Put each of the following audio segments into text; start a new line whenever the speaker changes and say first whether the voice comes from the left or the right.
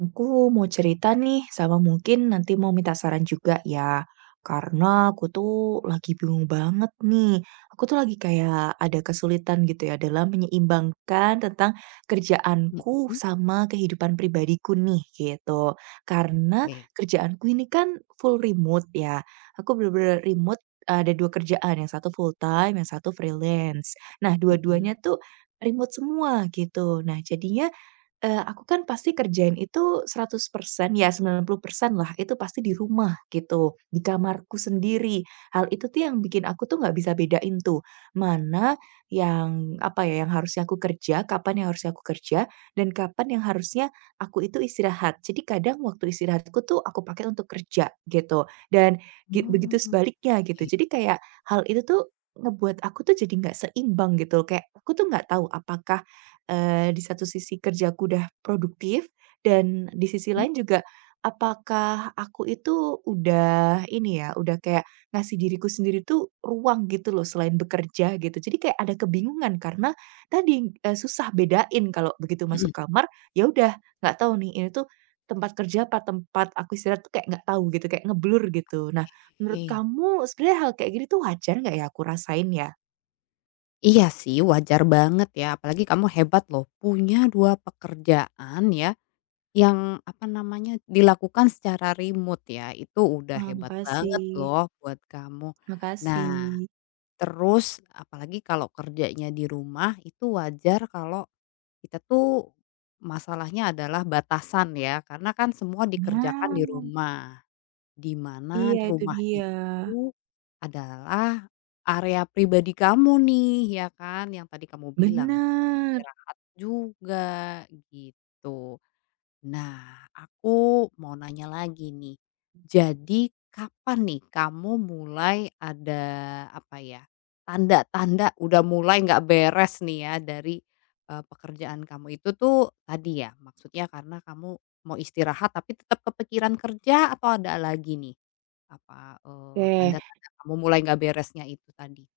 right: Aku mau cerita nih sama mungkin nanti mau minta saran juga ya, karena aku tuh lagi bingung banget nih. Aku tuh lagi kayak ada kesulitan gitu ya dalam menyeimbangkan tentang kerjaanku
left: Mhm.
right: sama kehidupan pribadiku nih, gitu. Karena
left: Oke.
right: kerjaanku ini kan full remote ya. Aku benar-benar remote ada 2 kerjaan yang satu full time yang satu freelance. Nah,
left: Mhm.
right: dua-duanya tuh remote semua gitu. Nah, jadinya, eee, aku kan pasti kerjain itu 100% ya 90%-lah itu pasti di rumah gitu, di kamarku sendiri. Hal itu tuh yang bikin aku tuh gak bisa bedain tuh, mana yang, apa ya, yang harusnya aku kerja kapan yang harusnya aku kerja dan kapan yang harusnya aku itu istirahat. Jadi kadang waktu istirahat aku tuh aku pakai untuk kerja gitu, dan gi begitu
left: Oke.
right: sebaliknya gitu. Jadi kayak hal itu tuh ngebuat aku tuh jadi enggak seimbang gitu. Kayak aku tuh gak tahu apakah, eee, di satu sisi kerjaku udah produktif dan di sisi
left: Mmm.
right: lain juga apakah aku itu udah ini ya, udah kayak ngasih diriku sendiri tuh ruang gitu loh selain bekerja gitu. Jadi kayak ada kebingungan karena tadi, eee, susah bedain kalau begitu
left: Mhm.
right: masuk kamar ya udah gak tahu nih ini tuh, tempat kerja apa tempat aku istirahat tuh kayak gak tahu gitu, kayak ngeblur gitu. Nah, menurut
left: Oke.
right: kamu sebenarnya hal kayak gini tuh wajar gak ya aku rasain ya?
left: Iya sih wajar banget ya, apalagi kamu hebat loh punya dua pekerjaan ya, yang apa namanya, dilakukan secara remote ya itu udah
right: Wah,
left: hebat banget
right: makasih.
left: loh buat kamu. Nah,
right: Makasih.
left: terus apalagi kalau kerjanya di rumah itu wajar kalau, kita tuh, masalahnya adalah batasan ya, karena kan semua dikerjakan di
right: Ya.
left: rumah, di mana
right: Iya
left: di
right: itu
left: rumah
right: dia.
left: itu, adalah area pribadi kamu nih, ya kan? Yang tadi kamu bilang tempat
right: Benar.
left: istirahat juga gitu. Nah aku mau nanya lagi nih,
right: Hmm.
left: jadi kapan nih kamu mulai ada, apa ya, tanda-tanda udah mulai enggak beres nih ya dari, eee, pekerjaan kamu itu tuh tadi ya maksudnya karena kamu mau istirahat tapi tetap kepikiran kerja atau ada lagi nih, apa, eee,
right: Oke.
left: tanda-tanda kamu mulai gak beresnya itu tadi?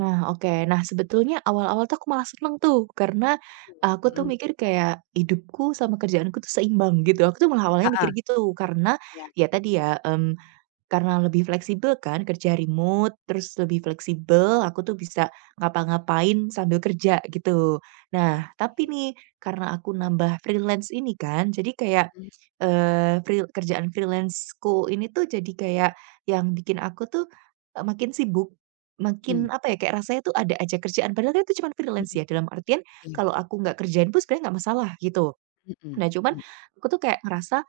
right: Nah, oke, nah sebetulnya awal-awal tuh aku malah seneng tuh, karena,
left: Itu loh,
right: aku tuh
left: mhm.
right: mikir kayak, hidupku sama kerjaanku tuh seimbang gitu. Aku tuh malah awalnya mikir
left: Heeh.
right: gitu karena
left: Ya.
right: ya tadi ya, mmm, karena lebih fleksibel kan kerja remote terus lebih fleksibel aku tuh bisa ngapa-ngapain sambil kerja gitu. Nah, tapi
left: Oke.
right: nih, karena aku nambah freelance ini kan, jadi kayak,
left: Mmm.
right: eee, fri kerjaan freelance-ku ini tuh jadi kayak, yang bikin aku tuh, e makin sibuk
left: Mmm.
right: makin, apa ya, kayak rasanya tuh ada aja kerjaan padahal kan itu cuman freelance
left: Mhm.
right: ya dalam artian
left: Iya.
right: kalau aku gak kerjain pun sebenarnya gak masalah gitu.
left: Mhm,
right: Nah, cuman,
left: mmm.
right: aku tuh kayak ngerasa,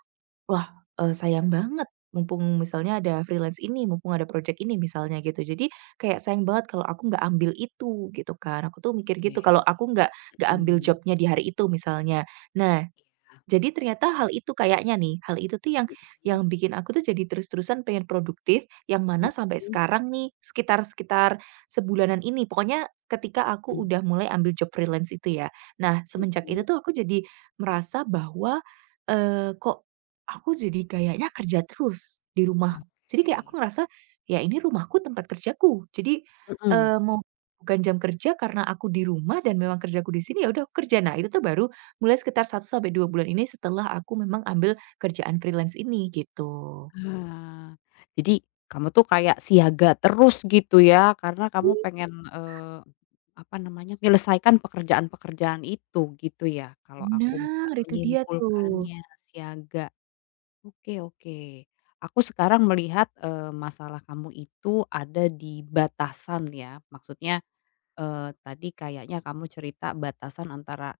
right: "Wah, eee, sayang banget mumpung misalnya ada freelance ini mumpung ada project ini" misalnya gitu. Jadi kayak sayang banget kalau aku enggak ambil itu gitu kan, aku tuh mikir
left: Oke,
right: gitu kalau aku enggak, enggak ambil
left: mhm.
right: job-nya di hari itu misalnya. Nah,
left: Iya.
right: jadi ternyata hal itu kayaknya nih, hal itu tuh yang
left: Mhm.
right: yang bikin aku tuh jadi terus-terusan pengen produktif, yang mana sampai
left: Mhm.
right: sekarang nih sekitar sekitar sebulanan ini pokoknya ketika aku
left: Mmm.
right: udah mulai ambil job freelance itu ya. Nah, semenjak
left: Mhm.
right: itu tuh aku jadi merasa bahwa, eee, "Kok, aku jadi kayaknya kerja terus di rumah". Jadi kayak
left: Oke.
right: aku ngerasa, "Ya ini rumahku tempat kerjaku" jadi,
left: Mhm.
right: eee, mau bukan jam kerja karena aku di rumah dan memang kerjaku di sini ya udah aku kerja. Nah, itu tuh baru mulai sekitar 1-2 bulan ini setelah aku memang ambil kerjaan freelance ini gitu.
left: Ah, Jadi kamu tuh kayak siaga terus gitu ya karena kamu pengen, eee, apa namanya menyelesaikan pekerjaan-pekerjaan itu gitu ya, kalau aku bisa
right: Bener, itu dia tuh.
left: menyimpulkannya siaga. Oke oke, aku sekarang melihat, eee, masalah kamu itu ada di batasan ya maksudnya, eee, tadi kayaknya kamu cerita batasan antara,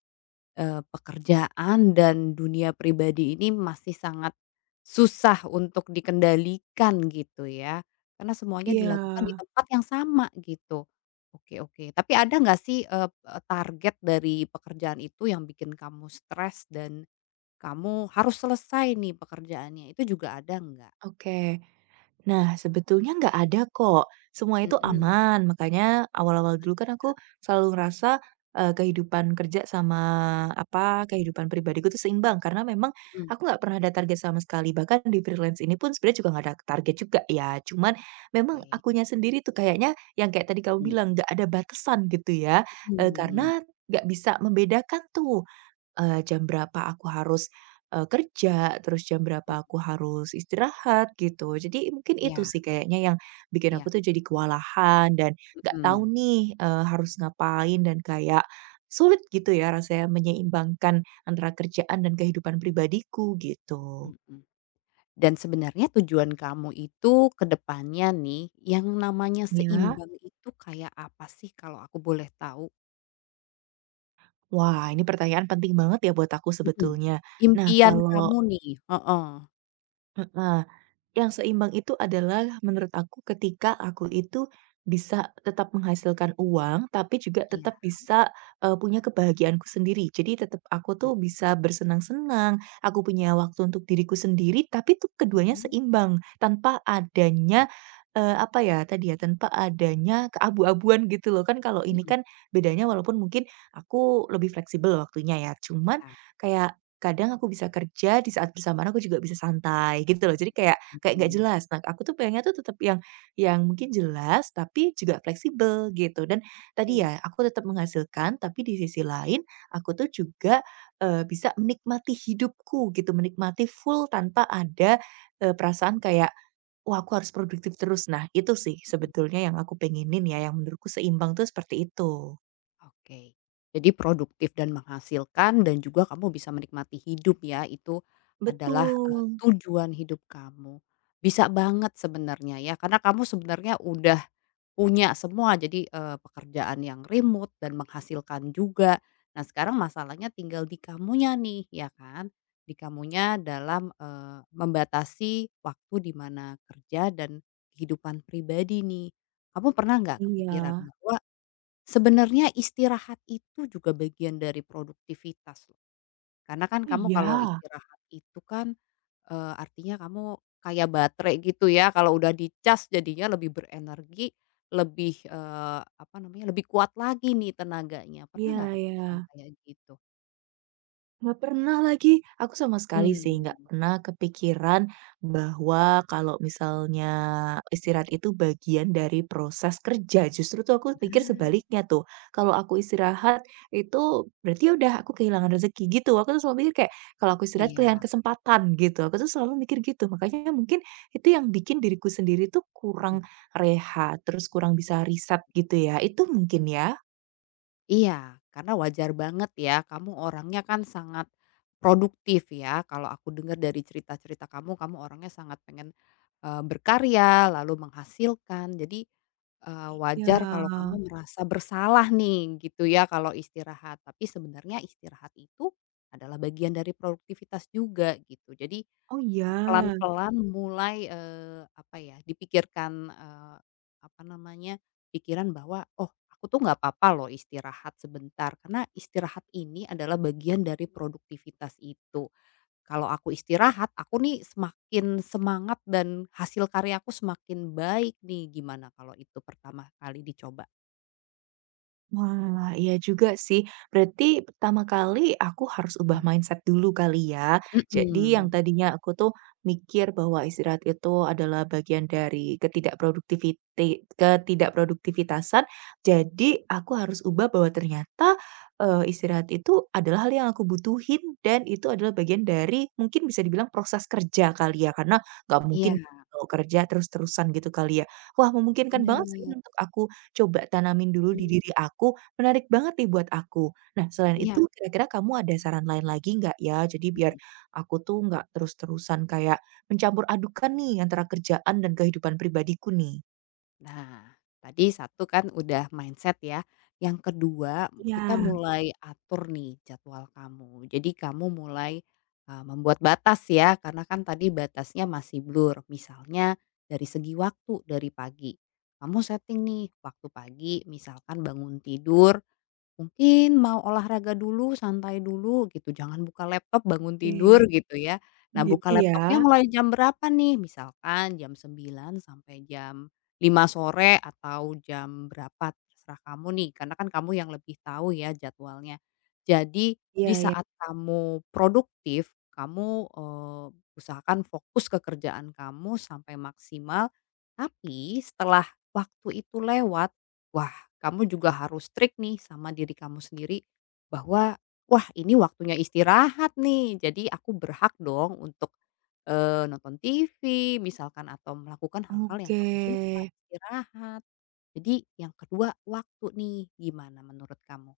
left: eee, pekerjaan dan dunia pribadi ini masih sangat, susah untuk dikendalikan gitu ya, karena semuanya dilakukan di
right: Iya.
left: tempat yang sama gitu. Oke oke. Tapi ada enggak sih, eee eee, target dari pekerjaan itu yang bikin kamu stres dan, kamu harus selesai nih pekerjaannya itu juga ada enggak?
right: Oke, nah sebetulnya enggak ada kok, semua
left: Mhm,
right: itu
left: oh, iya.
right: aman makanya awal-awal dulu kan aku selalu ngerasa, eee, kehidupan kerja sama apa, kehidupan pribadiku tuh seimbang karena memang
left: Mmm.
right: aku enggak pernah ada target sama sekali bahkan di freelance ini pun sebenarnya juga gak ada target juga ya, cuman memang
left: Oke.
right: akunya sendiri tuh kayaknya yang kayak tadi kamu
left: Mmm.
right: bilang, "Enggak ada batasan" gitu ya, eee
left: Mmm.
right: karena enggak bisa membedakan tuh, eee, jam berapa aku harus, eee, kerja terus jam
left: Mmm.
right: berapa aku harus istirahat gitu. Jadi mungkin itu
left: Iya.
right: sih kayaknya yang, bikin aku
left: Iya.
right: tuh jadi kewalahan dan gak tahu
left: Mhm.
right: nih, eee, harus ngapain dan kayak sulit gitu ya rasanya menyeimbangkan antara kerjaan dan kehidupan pribadiku gitu.
left: Mhm. Dan sebenarnya tujuan kamu itu ke depannya nih yang namanya
right: Ya.
left: seimbang itu kayak apa sih kalau aku boleh tahu?
right: Wah, ini pertanyaan penting banget ya buat aku
left: Mhm.
right: sebetulnya. Nah,
left: Impian
right: kalau
left: kamu nih. Heeh.
right: Heeh, yang seimbang itu adalah menurut aku ketika aku itu bisa tetap menghasilkan uang, tapi juga
left: Iya.
right: tetap bisa, eee, punya kebahagiaanku sendiri. Jadi tetap aku tuh
left: Mhm.
right: bisa bersenang-senang, aku punya waktu untuk diriku sendiri, tapi tuh keduanya
left: Mhm.
right: seimbang tanpa
left: Oke.
right: adanya, eee, apa ya, tadi ya, tanpa adanya keabu-abuan, gitu loh. Kan kalau ini
left: Mhm.
right: kan bedanya walaupun mungkin aku lebih fleksibel waktunya ya, cuman
left: Iya.
right: kayak kadang aku bisa kerja di saat bersamaan aku juga bisa santai gitu loh. Jadi kayak kayak gak
left: Mhm.
right: jelas. Nah, aku tuh pengennya tuh tetap yang yang mungkin jelas, tapi juga fleksibel gitu dan tadi
left: Oke.
right: ya aku tetap menghasilkan, tapi di sisi lain aku tuh juga, eee, bisa menikmati hidupku gitu, menikmati full tanpa ada, eee, perasaan kayak, "Wah, aku harus produktif terus." Nah itu sih
left: Mhm.
right: sebetulnya yang aku pengenin ya, yang menurutku seimbang tuh seperti itu.
left: Oke, jadi produktif dan menghasilkan dan juga kamu bisa menikmati hidup ya, itu adalah, eee,
right: Betul.
left: tujuan hidup kamu. Bisa banget sebenarnya ya, karena kamu sebenarnya udah punya semua jadi, eee, pekerjaan yang remote dan menghasilkan juga. Nah, sekarang masalahnya tinggal di kamunya nih, ya kan, di kamunya dalam, eee, membatasi waktu di mana kerja dan kehidupan pribadi nih. Kamu pernah nggak kepikiran
right: Iya.
left: bahwa sebenarnya istirahat itu juga bagian dari produktivitas, loh. Karena kan
right: Oh,
left: kamu kalau
right: iya.
left: istirahat itu kan, eee, artinya kamu kayak baterai, gitu ya, kalau udah dicas jadinya lebih berenergi lebih, eee, apa namanya, lebih kuat lagi nih tenaganya. Pernah
right: Iya
left: nggak kepikiran
right: iya.
left: kayak gitu?
right: Nggak pernah lagi. Aku sama sekali sih nggak
left: Mmm.
right: pernah kepikiran bahwa, kalau misalnya istirahat itu bagian dari proses kerja. Justru tuh aku pikir
left: Nah.
right: sebaliknya tuh, kalau aku istirahat itu berarti udah aku kehilangan rezeki, gitu. Aku tuh selalu mikir kayak kalau aku istirahat kehilangan
left: Iya.
right: kesempatan, gitu. Aku tuh selalu mikir gitu, makanya ya mungkin itu yang bikin diriku sendiri tuh
left: Mhm.
right: kurang rehat, terus kurang bisa reset, gitu ya? Itu mungkin, ya?
left: Iya, karena wajar banget ya kamu orangnya kan sangat produktif ya? Kalau aku dengar dari cerita-cerita kamu, kamu orangnya sangat pengen, eee berkarya lalu menghasilkan. Jadi, eee, wajar kalau
right: Iya.
left: kamu merasa bersalah nih, gitu ya kalau istirahat. Tapi sebenarnya istirahat itu adalah bagian dari produktivitas juga gitu. Jadi
right: Oh, ya?
left: pelan-pelan mulai, eee, apa ya, dipikirkan, eee, apa namanya pikiran bahwa, "Oh aku tuh nggak apa-apa loh istirahat sebentar, karena istirahat ini adalah bagian dari produktivitas itu. Kalau aku istirahat aku nih semakin semangat dan hasil karyaku semakin baik nih" gimana kalau itu pertama kali dicoba?
right: Wah, iya juga sih. Berarti, pertama kali aku harus ubah
left: Hmm.
right: mindset dulu kali ya. Jadi yang
left: Mhm.
right: tadinya aku tuh mikir bahwa istirahat itu adalah bagian dari ketidakproduktiviti ketidakproduktivitasan, jadi aku harus ubah bahwa ternyata, eee, istirahat itu adalah hal yang aku butuhin, dan itu adalah bagian dari mungkin bisa dibilang proses kerja kali ya, karena nggak mungkin
left: Iya.
right: mau kerja terus-terusan, gitu kali ya. Wah, memungkinkan banget sih
left: Benar.
right: untuk aku coba tanamin dulu di
left: Mhm.
right: diri aku. Menarik banget nih buat aku. Nah, selain
left: Iya.
right: itu kira-kira kamu ada saran lain lagi nggak ya? Jadi biar
left: Mhm.
right: aku tuh nggak terus-terusan kayak mencampuradukkan nih antara kerjaan dan kehidupan pribadiku nih.
left: Nah, tadi satu kan udah mindset ya. Yang kedua, kita
right: Iya.
left: mulai atur nih jadwal kamu. Jadi kamu mulai, eee, membuat batas ya, karena kan tadi batasnya masih blur. Misalnya dari segi waktu, dari pagi kamu setting nih, waktu pagi misalkan bangun tidur, mungkin mau olahraga dulu, santai dulu, gitu, jangan buka laptop, bangun
right: Oke.
left: tidur, gitu ya. Nah, buka
right: Begitu
left: laptopnya
right: ya.
left: mulai jam berapa nih? Misalkan jam 9:00 sampai jam 5:00 sore, atau jam berapa terserah kamu nih, karena kan kamu yang lebih tahu ya jadwalnya. Jadi, di
right: Iya iya.
left: saat kamu produktif, kamu, eee, usahakan fokus ke kerjaan kamu sampai maksimal, tapi setelah waktu itu lewat, wah, kamu juga harus strict nih, sama diri kamu sendiri bahwa, "Wah, ini waktunya istirahat nih jadi aku berhak dong untuk, eee, nonton TV, misalkan, atau melakukan hal-hal yang kamu suka,
right: Oke.
left: istirahat." Jadi, yang kedua waktu nih, gimana menurut kamu?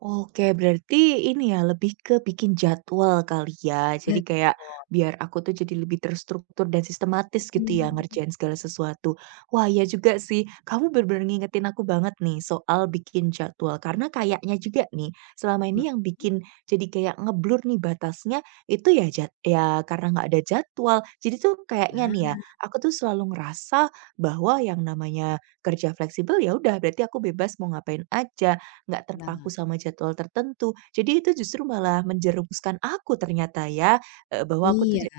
right: Oke, berarti ini ya, lebih ke bikin jadwal kali ya.
left: Betul.
right: Jadi kayak biar aku tuh jadi lebih terstruktur dan sistematis gitu ya
left: Mhm.
right: ngerjain segala sesuatu. Wah, iya juga sih. Kamu benar-benar ngingetin aku banget nih soal bikin jadwal, karena kayaknya juga nih selama
left: Mhm.
right: ini yang bikin jadi kayak nge-blur nih batasnya itu ya jad ya karena nggak ada jadwal. Jadi tuh kayaknya
left: Nah.
right: nih ya, aku tuh selalu ngerasa bahwa yang namanya kerja fleksibel ya udah berarti aku bebas mau ngapain aja, nggak terpaku
left: Nah.
right: sama jadwal tertentu. Jadi itu justru malah menjerumuskan aku ternyata ya, eee, bahwa aku tuh
left: Iya.
right: ja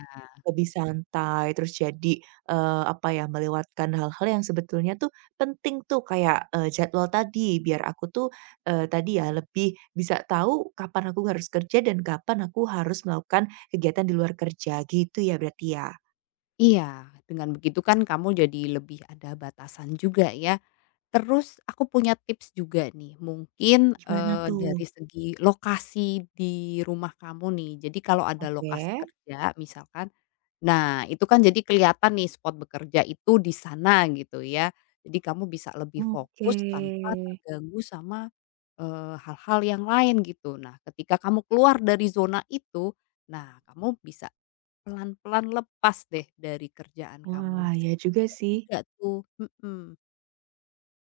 right: lebih santai, terus jadi, eee, apa ya, melewatkan hal-hal yang sebetulnya tuh penting tuh kayak, eee, jadwal tadi, biar aku tuh, eee, tadi ya lebih bisa tahu kapan aku harus kerja dan kapan aku harus melakukan kegiatan di luar kerja, gitu ya berarti ya.
left: Iya, dengan begitu kan kamu jadi lebih ada batasan juga ya. Terus, aku punya tips juga nih, mungkin,
right: Gimana
left: eee,
right: tuh?
left: dari segi lokasi di rumah kamu nih. Jadi kalau ada lokasi
right: Oke.
left: kerja misalkan, nah, itu kan jadi kelihatan nih spot bekerja itu di sana, gitu ya. Jadi kamu bisa lebih
right: Oke.
left: fokus tanpa terganggu sama, eee, hal-hal yang lain, gitu. Nah, ketika kamu keluar dari zona itu, nah, kamu bisa pelan-pelan lepas deh dari kerjaan kamu,
right: Wah,
left: bisa
right: iya juga
left: dicoba
right: sih.
left: juga tuh, mhm.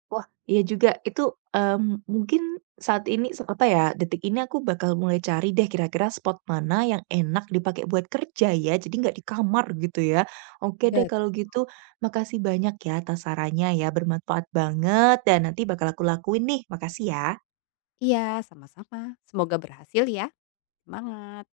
right: Wah, iya juga. Itu, mmm, mungkin saat ini se apa ya, detik ini aku bakal mulai cari deh kira-kira spot mana yang enak dipakai buat kerja ya, jadi enggak di kamar, gitu ya. Oke deh
left: Betul.
right: kalau gitu, makasih banyak ya atas sarannya ya. Bermanfaat banget dan nanti bakal aku lakuin nih. Makasih ya.
left: Iya, sama-sama, semoga berhasil ya. Semangat.